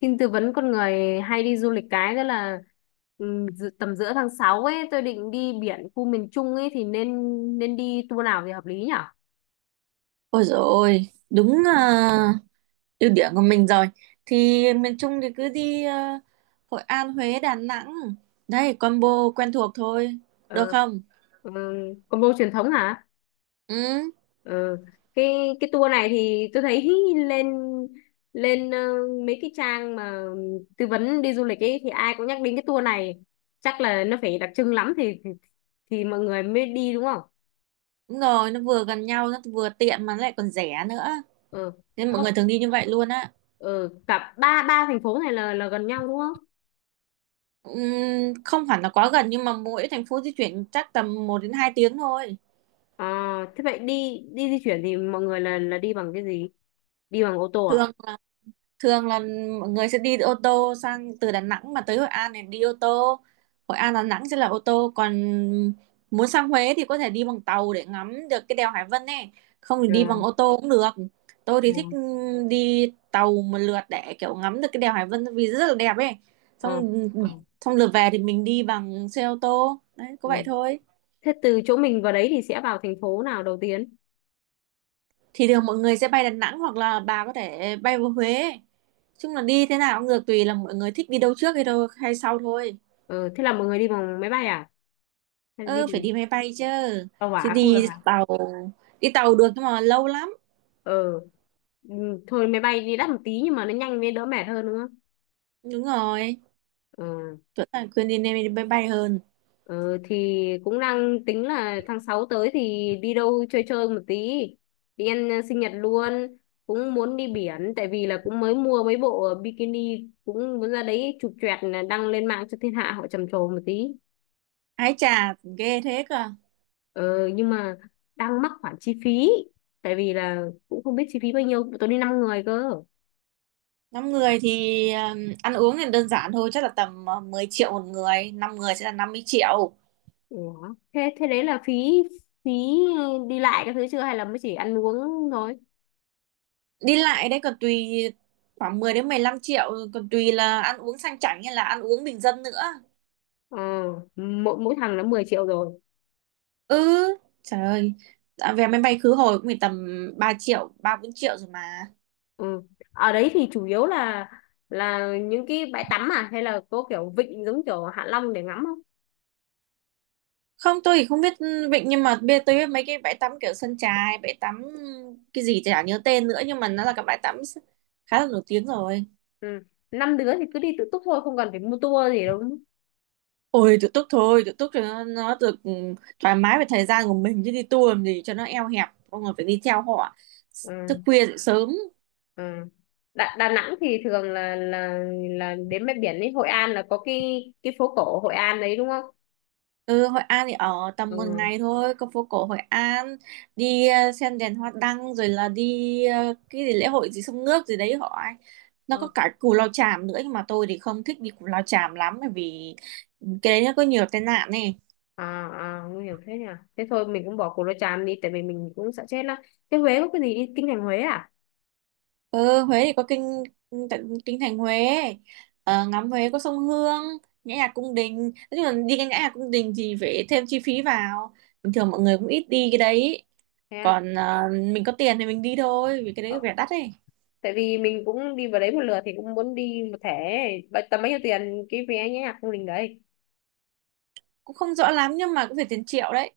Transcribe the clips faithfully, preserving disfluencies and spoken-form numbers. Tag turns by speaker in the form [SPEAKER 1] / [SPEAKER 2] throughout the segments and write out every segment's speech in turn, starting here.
[SPEAKER 1] Xin tư vấn con người hay đi du lịch cái đó là ừm, dự- tầm giữa tháng sáu ấy tôi định đi biển khu miền Trung ấy thì nên nên đi tour nào thì hợp lý nhở?
[SPEAKER 2] Ôi dồi ôi, đúng à, ưu điểm của mình rồi. Thì miền Trung thì cứ đi à, Hội An, Huế, Đà Nẵng. Đấy, combo quen thuộc thôi. Được
[SPEAKER 1] Ờ,
[SPEAKER 2] không?
[SPEAKER 1] ừ, combo truyền thống hả?
[SPEAKER 2] Ừ,
[SPEAKER 1] Ờ, cái cái tour này thì tôi thấy lên lên ờ, mấy cái trang mà tư vấn đi du lịch ấy thì ai cũng nhắc đến cái tour này, chắc là nó phải đặc trưng lắm thì thì, thì mọi người mới đi đúng không?
[SPEAKER 2] đúng rồi, nó vừa gần nhau, nó vừa tiện mà nó lại còn rẻ nữa.
[SPEAKER 1] Ờ,
[SPEAKER 2] Nên mọi người thường đi như vậy luôn á.
[SPEAKER 1] ừ, cả ba ba thành phố này là là gần nhau đúng không?
[SPEAKER 2] Ừm, không hẳn là quá gần nhưng mà mỗi thành phố di chuyển chắc tầm một đến hai tiếng thôi.
[SPEAKER 1] À, thế vậy đi đi di chuyển thì mọi người là là đi bằng cái gì? Đi bằng ô tô à?
[SPEAKER 2] Thường thường là mọi người sẽ đi ô tô sang, từ Đà Nẵng mà tới Hội An thì đi ô tô, Hội An Đà Nẵng sẽ là ô tô, còn muốn sang Huế thì có thể đi bằng tàu để ngắm được cái đèo Hải Vân này, không thì đi
[SPEAKER 1] À,
[SPEAKER 2] bằng ô tô cũng được. Tôi thì thích
[SPEAKER 1] à,
[SPEAKER 2] đi tàu một lượt để kiểu ngắm được cái đèo Hải Vân vì rất là đẹp ấy.
[SPEAKER 1] à,
[SPEAKER 2] xong
[SPEAKER 1] à,
[SPEAKER 2] xong lượt về thì mình đi bằng xe ô tô, đấy có
[SPEAKER 1] à.
[SPEAKER 2] vậy thôi.
[SPEAKER 1] Thế từ chỗ mình vào đấy thì sẽ vào thành phố nào đầu tiên?
[SPEAKER 2] Thì thường mọi người sẽ bay Đà Nẵng hoặc là bà có thể bay vào Huế, chung là đi thế nào cũng được, tùy là mọi người thích đi đâu trước hay đâu hay sau thôi.
[SPEAKER 1] Ờ, thế là mọi người đi bằng máy bay à? Hay đi
[SPEAKER 2] Ơ phải
[SPEAKER 1] bằng
[SPEAKER 2] đi máy bay chứ,
[SPEAKER 1] tàu
[SPEAKER 2] chứ
[SPEAKER 1] hỏa không được
[SPEAKER 2] đi
[SPEAKER 1] à?
[SPEAKER 2] tàu đi tàu được nhưng mà lâu lắm.
[SPEAKER 1] Ờ, ừ, thôi máy bay đi đắt một tí nhưng mà nó nhanh với đỡ mệt hơn nữa.
[SPEAKER 2] Đúng rồi,
[SPEAKER 1] Ờ,
[SPEAKER 2] chuẩn là khuyên đi nên đi máy bay hơn.
[SPEAKER 1] Ờ, thì cũng đang tính là tháng sáu tới thì đi đâu chơi chơi một tí. Đi ăn ờ, sinh nhật luôn. Cũng muốn đi biển tại vì là cũng mới mua mấy bộ ờ, bikini, cũng muốn ra đấy chụp choẹt là đăng lên mạng cho thiên hạ họ trầm trồ một tí.
[SPEAKER 2] Ái chà ghê thế cơ.
[SPEAKER 1] Ờ, nhưng mà đang mắc khoản chi phí tại vì là cũng không biết chi phí bao nhiêu, tôi đi năm người cơ.
[SPEAKER 2] Năm người thì ừm, ăn uống thì đơn giản thôi, chắc là tầm ờ, mười triệu một người, năm người sẽ là năm mươi triệu.
[SPEAKER 1] Ủa, thế thế đấy là phí phí đi lại các thứ chưa hay là mới chỉ ăn uống thôi?
[SPEAKER 2] Đi lại đấy còn tùy, khoảng mười đến mười lăm triệu, còn tùy là ăn uống sang chảnh hay là ăn uống bình dân nữa.
[SPEAKER 1] Ờ, mỗi mỗi thằng là mười triệu rồi.
[SPEAKER 2] Ừ, trời ơi. À, vé máy bay khứ hồi cũng phải tầm ba triệu, ba bốn triệu rồi mà.
[SPEAKER 1] Ừ. Ở đấy thì chủ yếu là là những cái bãi tắm à hay là có kiểu vịnh giống kiểu Hạ Long để ngắm không?
[SPEAKER 2] Không, tôi thì không biết vịnh, nhưng mà bây giờ tôi biết mấy cái bãi tắm kiểu sân chài, bãi tắm cái gì chả nhớ tên nữa nhưng mà nó là cái bãi tắm khá là nổi tiếng rồi.
[SPEAKER 1] Ừ. Năm đứa thì cứ đi tự túc thôi, không cần phải mua tour gì đâu. Đúng không?
[SPEAKER 2] Ôi tự túc thôi, tự túc cho nó, nó được ừ, thoải mái về thời gian của mình, chứ đi tour làm gì cho nó eo hẹp, mọi người phải đi theo họ, thức
[SPEAKER 1] Ừ.
[SPEAKER 2] khuya dậy sớm.
[SPEAKER 1] Ừ. Đà, Đà Nẵng thì thường là là là đến bãi biển ấy, Hội An là có cái cái phố cổ Hội An đấy đúng không?
[SPEAKER 2] Ừ, Hội An thì ở tầm một
[SPEAKER 1] Ừ.
[SPEAKER 2] ngày thôi, có phố cổ Hội An, đi ờ, xem đèn hoa đăng, rồi là đi ờ, cái gì lễ hội gì sông nước gì đấy họ ấy. Nó
[SPEAKER 1] Ờ.
[SPEAKER 2] có cả Cù Lao Chàm nữa, nhưng mà tôi thì không thích đi Cù Lao Chàm lắm, bởi vì cái đấy nó có nhiều tai nạn này.
[SPEAKER 1] À, à, nguy hiểm thế nhỉ. Thế thôi mình cũng bỏ Cù Lao Chàm đi tại vì mình cũng sợ chết lắm. Thế Huế có cái gì, đi kinh thành Huế à?
[SPEAKER 2] Ừ, Huế thì có kinh tận- kinh thành Huế, ờ, ngắm Huế có sông Hương, nhã nhạc cung đình. Nói chung là đi cái nhã nhạc cung đình thì phải thêm chi phí vào, bình thường mọi người cũng ít đi cái đấy.
[SPEAKER 1] Thế.
[SPEAKER 2] Còn ờ, mình có tiền thì mình đi thôi, vì cái
[SPEAKER 1] Á,
[SPEAKER 2] đấy vẻ đắt ấy.
[SPEAKER 1] tại vì mình cũng đi vào đấy một lượt thì cũng muốn đi một thẻ. Bao- tầm bao nhiêu tiền cái vé nhé không đình đấy?
[SPEAKER 2] Cũng không rõ lắm nhưng mà cũng phải tiền triệu đấy.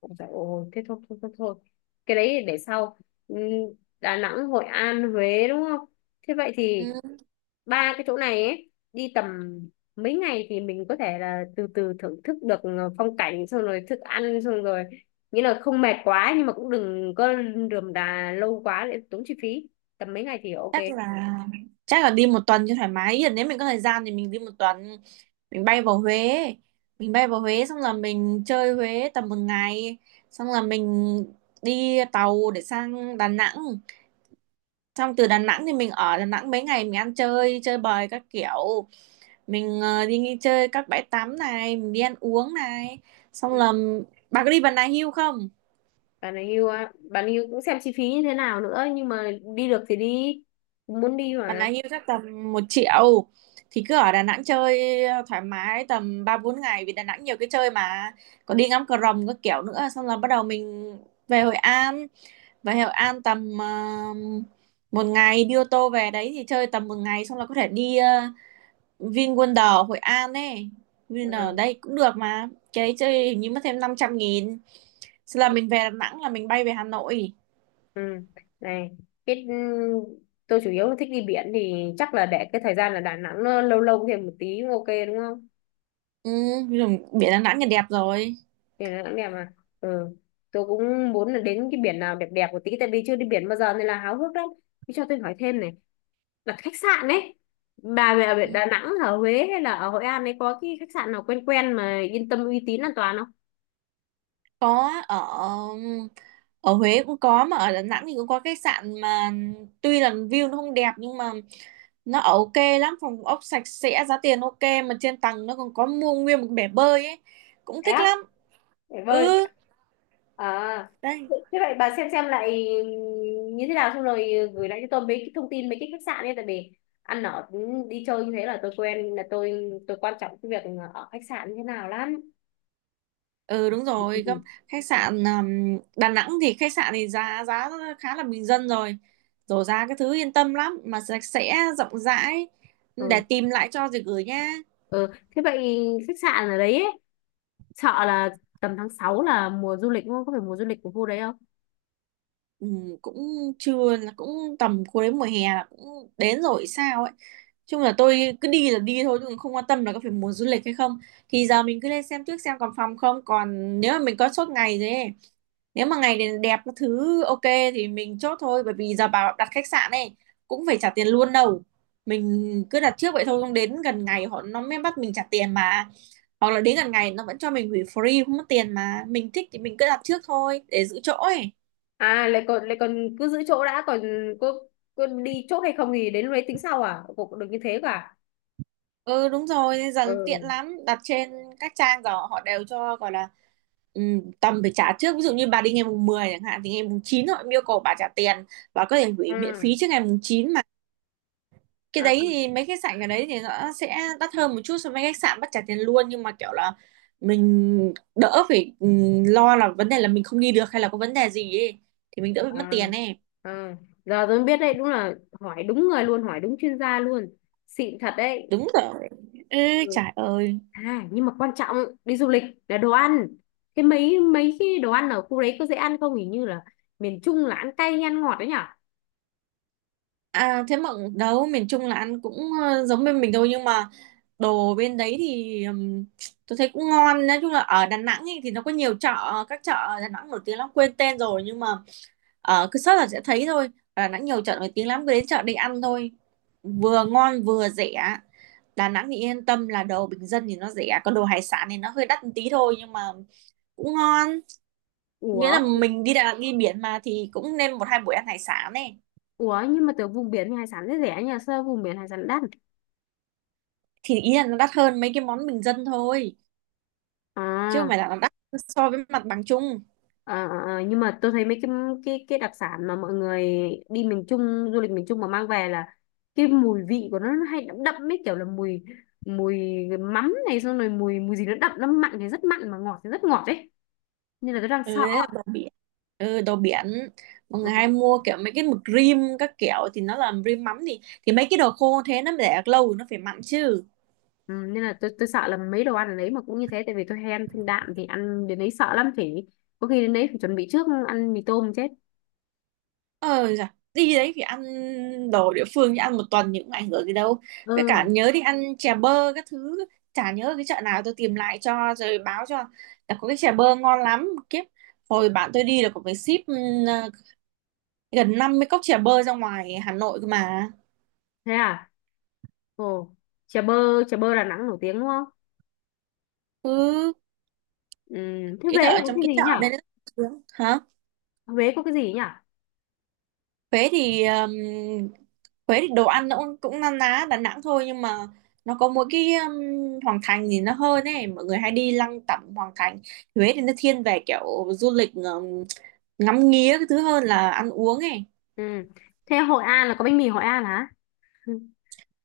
[SPEAKER 1] Ôi trời ơi, thế thôi thôi thôi thôi, cái đấy để sau. Ừm, Đà Nẵng, Hội An, Huế đúng không? Thế vậy
[SPEAKER 2] Ừ,
[SPEAKER 1] thì ba cái chỗ này ấy đi tầm mấy ngày thì mình có thể là từ từ thưởng thức được ờ, phong cảnh, xong rồi thức ăn, xong rồi nghĩa là không mệt quá nhưng mà cũng đừng có rườm rà lâu quá để tốn chi phí, tầm mấy ngày thì ok.
[SPEAKER 2] chắc là chắc là đi một tuần cho thoải mái. Ý là nếu mình có thời gian thì mình đi một tuần, mình bay vào Huế mình bay vào Huế xong là mình chơi Huế tầm một ngày, xong là mình đi tàu để sang Đà Nẵng. Xong từ Đà Nẵng thì mình ở Đà Nẵng mấy ngày, mình ăn chơi chơi bời các kiểu, mình ờ, đi nghỉ chơi các bãi tắm này, mình đi ăn uống này. Xong
[SPEAKER 1] Ừ.
[SPEAKER 2] là bà có đi Bà Nà Hills không?
[SPEAKER 1] Bạn ấy yêu á, bạn ấy yêu cũng xem chi phí như thế nào nữa nhưng mà đi được thì đi, cũng muốn đi
[SPEAKER 2] Bạn
[SPEAKER 1] mà.
[SPEAKER 2] ấy hưu chắc tầm một triệu. Thì cứ ở Đà Nẵng chơi ờ, thoải mái tầm ba bốn ngày vì Đà Nẵng nhiều cái chơi mà, còn đi ngắm cờ rồng các kiểu nữa. Xong là bắt đầu mình về Hội An về Hội An tầm ờ, một ngày, đi ô tô về đấy thì chơi tầm một ngày, xong là có thể đi uh, VinWonder Hội An ấy, VinWonder
[SPEAKER 1] Ừ.
[SPEAKER 2] đây cũng được, mà cái đấy chơi hình như mất thêm năm trăm nghìn. Xong là mình về Đà Nẵng là mình bay về Hà Nội.
[SPEAKER 1] Ừ. Này, cái ừ, tôi chủ yếu là thích đi biển thì chắc là để cái thời gian là Đà Nẵng nó lâu lâu thêm một tí cũng ok đúng không?
[SPEAKER 2] Ừ, rồi biển Đà Nẵng là đẹp rồi.
[SPEAKER 1] Thì Đà Nẵng đẹp mà. Ừ. Tôi cũng muốn là đến cái biển nào đẹp đẹp một tí tại vì chưa đi biển bao giờ nên là háo hức lắm. Thế cho tôi hỏi thêm này, là khách sạn ấy, bà về ở
[SPEAKER 2] Ừ.
[SPEAKER 1] Đà Nẵng, ở Huế hay là ở Hội An ấy, có cái khách sạn nào quen quen mà yên tâm, uy tín, an toàn không?
[SPEAKER 2] Có, ở ở Huế cũng có mà ở Đà Nẵng thì cũng có khách sạn mà, tuy là view nó không đẹp nhưng mà nó ở ok lắm, phòng ốc sạch sẽ, giá tiền ok, mà trên tầng nó còn có mua nguyên một bể bơi ấy, cũng
[SPEAKER 1] Thế
[SPEAKER 2] thích
[SPEAKER 1] á?
[SPEAKER 2] lắm.
[SPEAKER 1] Để bơi.
[SPEAKER 2] Ừ,
[SPEAKER 1] À,
[SPEAKER 2] đây.
[SPEAKER 1] thế vậy bà xem xem lại như thế nào xong rồi gửi lại cho tôi mấy cái thông tin mấy cái khách sạn ấy, tại vì ăn ở, đi chơi như thế là tôi quen, là tôi tôi quan trọng cái việc ở khách sạn như thế nào lắm.
[SPEAKER 2] Ừ đúng rồi,
[SPEAKER 1] Ừ,
[SPEAKER 2] gâm- khách sạn um, Đà Nẵng thì khách sạn thì giá giá khá là bình dân rồi, rồi giá cái thứ yên tâm lắm, mà sạch sẽ rộng rãi, để
[SPEAKER 1] ừ.
[SPEAKER 2] tìm lại cho rồi gửi nha.
[SPEAKER 1] Ừ. Thế vậy khách sạn ở đấy ấy, sợ là tầm tháng sáu là mùa du lịch đúng không? Có phải mùa du lịch của khu đấy không?
[SPEAKER 2] Ừ, cũng chưa, là cũng tầm cuối đến mùa hè là cũng đến rồi sao ấy, chung là tôi cứ đi là đi thôi chứ không quan tâm là có phải mùa du lịch hay không. Thì giờ mình cứ lên xem trước xem còn phòng không, còn nếu mà mình có chốt ngày rồi ấy, nếu mà ngày này đẹp các thứ ok thì mình chốt thôi, bởi vì giờ bảo đặt khách sạn này cũng phải trả tiền luôn đâu, mình cứ đặt trước vậy thôi, không đến gần ngày họ nó mới bắt mình trả tiền mà, hoặc là đến gần ngày nó vẫn cho mình hủy free không mất tiền, mà mình thích thì mình cứ đặt trước thôi để giữ chỗ ấy.
[SPEAKER 1] À, lại còn lại còn cứ giữ chỗ đã, còn có có đi chốt hay không thì đến lúc đấy tính sau à? Cũng được như thế cả.
[SPEAKER 2] Ừ đúng rồi, bây giờ tiện
[SPEAKER 1] Ừ.
[SPEAKER 2] lắm, đặt trên các trang rồi họ đều cho gọi là ừm, tầm phải trả trước, ví dụ như bà đi ngày mùng mười chẳng hạn thì ngày mùng chín họ yêu cầu bà trả tiền, bà có thể hủy miễn phí trước ngày mùng chín mà. Cái
[SPEAKER 1] À,
[SPEAKER 2] đấy thì mấy khách sạn ở đấy thì nó sẽ đắt hơn một chút so với khách sạn bắt trả tiền luôn, nhưng mà kiểu là mình đỡ phải ừm, lo là vấn đề là mình không đi được hay là có vấn đề gì ấy, thì mình đỡ bị mất
[SPEAKER 1] À,
[SPEAKER 2] tiền ấy.
[SPEAKER 1] à. Giờ tôi mới biết đấy, đúng là hỏi đúng người luôn, hỏi đúng chuyên gia luôn. Xịn thật đấy.
[SPEAKER 2] Đúng rồi. Ừ,
[SPEAKER 1] Ừ.
[SPEAKER 2] trời ơi.
[SPEAKER 1] À, nhưng mà quan trọng đi du lịch là đồ ăn. Thế mấy mấy cái đồ ăn ở khu đấy có dễ ăn không? Hình như là miền Trung là ăn cay hay ăn ngọt đấy nhở?
[SPEAKER 2] À thế mà đâu, miền Trung là ăn cũng ờ, giống bên mình thôi, nhưng mà đồ bên đấy thì ừm, tôi thấy cũng ngon. Nói chung là ở Đà Nẵng ấy, thì nó có nhiều chợ, các chợ ở Đà Nẵng nổi tiếng lắm quên tên rồi, nhưng mà ờ, cứ search là sẽ thấy thôi, ở Đà Nẵng nhiều chợ nổi tiếng lắm, cứ đến chợ đi ăn thôi, vừa ngon vừa rẻ. Đà Nẵng thì yên tâm là đồ bình dân thì nó rẻ, còn đồ hải sản thì nó hơi đắt một tí thôi nhưng mà cũng ngon. Nghĩa
[SPEAKER 1] Ủa,
[SPEAKER 2] là mình đi Đà Nẵng đi biển mà thì cũng nên một hai buổi ăn hải sản.
[SPEAKER 1] ủa nhưng mà từ vùng biển thì hải sản rất rẻ nhỉ? Sao vùng biển hải sản đắt?
[SPEAKER 2] Thì ý là nó đắt hơn mấy cái món bình dân thôi, chứ không
[SPEAKER 1] À.
[SPEAKER 2] phải là nó đắt so với mặt bằng chung.
[SPEAKER 1] Ờ, ờ, nhưng mà tôi thấy mấy cái cái cái đặc sản mà mọi người đi miền Trung, du lịch miền Trung mà mang về là cái mùi vị của nó, nó hay đậm đậm ấy, kiểu là mùi mùi mắm này, xong rồi mùi mùi gì nó đậm, nó mặn thì rất mặn mà ngọt thì rất ngọt ấy, nên là tôi đang
[SPEAKER 2] Ừ
[SPEAKER 1] sợ.
[SPEAKER 2] đấy là đồ biển, ừ đồ biển, mọi
[SPEAKER 1] Ừ,
[SPEAKER 2] người hay mua kiểu mấy cái mực rim các kiểu thì nó là rim mắm, thì thì mấy cái đồ khô thế nó để được lâu nó phải mặn chứ.
[SPEAKER 1] ừ, nên là tôi tôi sợ là mấy đồ ăn ở đấy mà cũng như thế, tại vì tôi hay ăn thanh đạm thì ăn đến đấy sợ lắm, phải có khi đến đấy phải chuẩn bị trước ăn mì tôm chết.
[SPEAKER 2] ờ dạ, đi đấy thì ăn đồ địa phương chứ ăn một tuần thì cũng ảnh hưởng gì đâu. Với cả
[SPEAKER 1] Ừ,
[SPEAKER 2] nhớ đi ăn chè bơ các thứ, chả nhớ cái chợ nào, tôi tìm lại cho rồi báo cho, là có cái chè bơ ngon lắm kiếp. Hồi bạn tôi đi là có phải ship ừ, gần năm mươi cốc chè bơ ra ngoài Hà Nội cơ mà.
[SPEAKER 1] thế à? Ồ, chè bơ, chè bơ Đà Nẵng nổi tiếng đúng không?
[SPEAKER 2] Cứ
[SPEAKER 1] Ừ. Thế
[SPEAKER 2] ý
[SPEAKER 1] Huế
[SPEAKER 2] là
[SPEAKER 1] là
[SPEAKER 2] ở
[SPEAKER 1] có
[SPEAKER 2] trong
[SPEAKER 1] cái
[SPEAKER 2] cái
[SPEAKER 1] gì
[SPEAKER 2] chợ
[SPEAKER 1] nhỉ?
[SPEAKER 2] đây đấy. Hả?
[SPEAKER 1] Huế có cái gì nhỉ?
[SPEAKER 2] Huế thì um, Huế thì đồ ăn nó cũng cũng na ná Đà Nẵng thôi, nhưng mà nó có mỗi cái um, Hoàng Thành thì nó hơn ấy, mọi người hay đi lăng tẩm Hoàng Thành. Huế thì nó thiên về kiểu du lịch um, ngắm nghía cái thứ hơn là ăn uống ấy.
[SPEAKER 1] Ừ. Thế Hội An là có bánh mì Hội An hả? Ừ.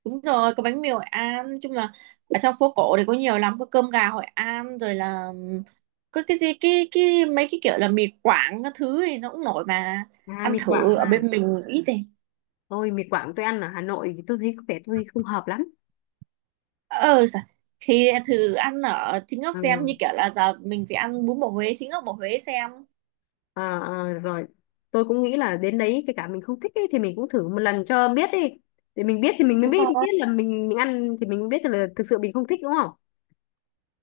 [SPEAKER 2] Đúng rồi, có bánh mì Hội An, nói chung là ở trong phố cổ thì có nhiều lắm, có cơm gà Hội An rồi là ừm, có cái gì cái cái mấy cái kiểu là mì Quảng các thứ thì nó cũng nổi mà.
[SPEAKER 1] À,
[SPEAKER 2] Ăn
[SPEAKER 1] mì
[SPEAKER 2] thử
[SPEAKER 1] Quảng
[SPEAKER 2] ở
[SPEAKER 1] à.
[SPEAKER 2] bên mình ít thì.
[SPEAKER 1] Ôi mì Quảng tôi ăn ở Hà Nội thì tôi thấy có vẻ tôi không hợp lắm.
[SPEAKER 2] Ờ sao? Thì thử ăn ở chính gốc xem,
[SPEAKER 1] Ừ.
[SPEAKER 2] như kiểu là giờ mình phải ăn bún bò Huế chính gốc bò Huế xem.
[SPEAKER 1] Ờ, ờ, rồi. Tôi cũng nghĩ là đến đấy kể cả mình không thích ấy, thì mình cũng thử một lần cho biết đi. Để mình biết thì mình mới
[SPEAKER 2] Đúng
[SPEAKER 1] biết, biết
[SPEAKER 2] rồi.
[SPEAKER 1] là mình mình ăn thì mình mới biết là thực sự mình không thích đúng không?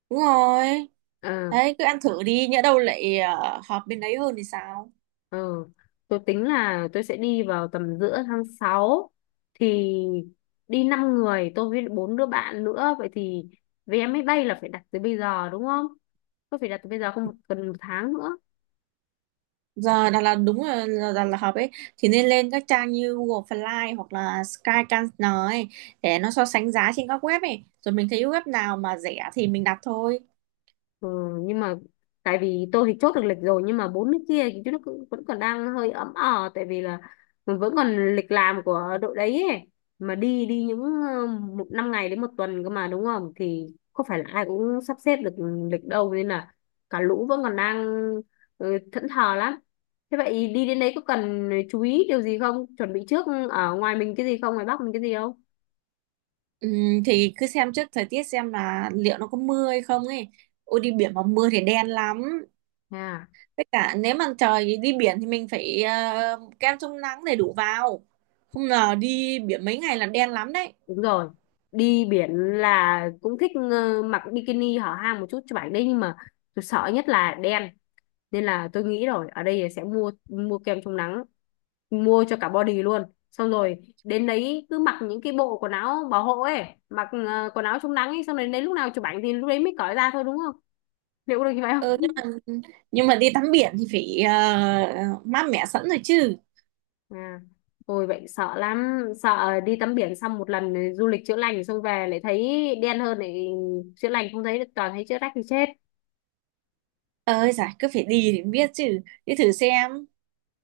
[SPEAKER 2] Đúng rồi.
[SPEAKER 1] Ờ.
[SPEAKER 2] Đấy cứ ăn thử đi, nhỡ đâu lại ờ, hợp bên đấy hơn thì sao?
[SPEAKER 1] Ừ. Tôi tính là tôi sẽ đi vào tầm giữa tháng sáu thì đi năm người, tôi với bốn đứa bạn nữa, vậy thì vé máy bay là phải đặt từ bây giờ đúng không? Tôi phải đặt từ bây giờ không, cần một tháng nữa.
[SPEAKER 2] Giờ Đà Lạt đúng là là Đà Lạt hợp ấy, thì nên lên các trang như Google Fly hoặc là Skyscanner ấy, để nó so sánh giá trên các web ấy, rồi mình thấy web nào mà rẻ thì mình đặt thôi.
[SPEAKER 1] Ừ, nhưng mà tại vì tôi thì chốt được lịch rồi nhưng mà bốn nước kia thì chúng nó cứ- vẫn còn đang hơi ấm ờ tại vì là mình vẫn còn lịch làm của đội đấy ấy. Mà đi đi những ờ, một năm ngày đến một tuần cơ mà đúng không, thì không phải là ai cũng sắp xếp được lịch đâu, nên là cả lũ vẫn còn đang ừ, thẫn thờ lắm. Thế vậy đi đến đấy có cần chú ý điều gì không, chuẩn bị trước ở ngoài mình cái gì không, ngoài Bắc mình cái gì không?
[SPEAKER 2] Ừm, thì cứ xem trước thời tiết xem là liệu nó có mưa hay không ấy, ôi đi biển mà mưa thì đen lắm.
[SPEAKER 1] À.
[SPEAKER 2] Tất cả nếu mà trời đi biển thì mình phải ờ, kem chống nắng đầy đủ vào, không ngờ đi biển mấy ngày là đen lắm đấy.
[SPEAKER 1] Đúng rồi. Đi biển là cũng thích ờ, mặc bikini hở hang một chút cho bạn đấy nhưng mà tôi sợ nhất là đen, nên là tôi nghĩ rồi, ở đây sẽ mua mua kem chống nắng mua cho cả body luôn, xong rồi đến đấy cứ mặc những cái bộ quần áo bảo hộ ấy, mặc ờ, quần áo chống nắng ấy, xong rồi đến lúc nào chụp ảnh thì lúc đấy mới cởi ra thôi đúng không, liệu có được như vậy
[SPEAKER 2] Ừ,
[SPEAKER 1] không?
[SPEAKER 2] nhưng mà nhưng mà đi tắm biển thì phải ờ, mát mẻ sẵn rồi chứ.
[SPEAKER 1] À, ôi vậy sợ lắm, sợ đi tắm biển xong một lần du lịch chữa lành xong về lại thấy đen hơn, lại chữa lành không thấy toàn thấy chữa rách thì chết.
[SPEAKER 2] Ơi giải cứ phải đi thì mới biết chứ, đi thử xem.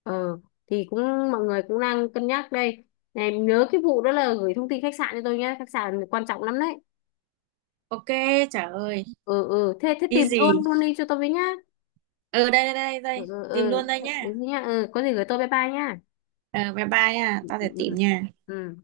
[SPEAKER 1] Ờ, thì cũng mọi người cũng đang cân nhắc đây. Này, nhớ cái vụ đó là gửi thông tin khách sạn cho tôi nhé, khách sạn quan trọng lắm đấy.
[SPEAKER 2] Ok. Trời ơi.
[SPEAKER 1] Ừ, ừ, thế thế
[SPEAKER 2] Đi
[SPEAKER 1] tìm
[SPEAKER 2] gì?
[SPEAKER 1] luôn luôn đi cho tôi với nhá.
[SPEAKER 2] ờ Đây đây đây
[SPEAKER 1] Ừ,
[SPEAKER 2] đây.
[SPEAKER 1] ừ,
[SPEAKER 2] Tìm luôn
[SPEAKER 1] ừ,
[SPEAKER 2] đây nhá.
[SPEAKER 1] đúng nhá. Ừ, có gì gửi tôi, bye bye nhá.
[SPEAKER 2] Ờ bye bye nha,
[SPEAKER 1] Ừ,
[SPEAKER 2] tao
[SPEAKER 1] ừ,
[SPEAKER 2] sẽ tìm
[SPEAKER 1] ừ.
[SPEAKER 2] nha.
[SPEAKER 1] Ừ.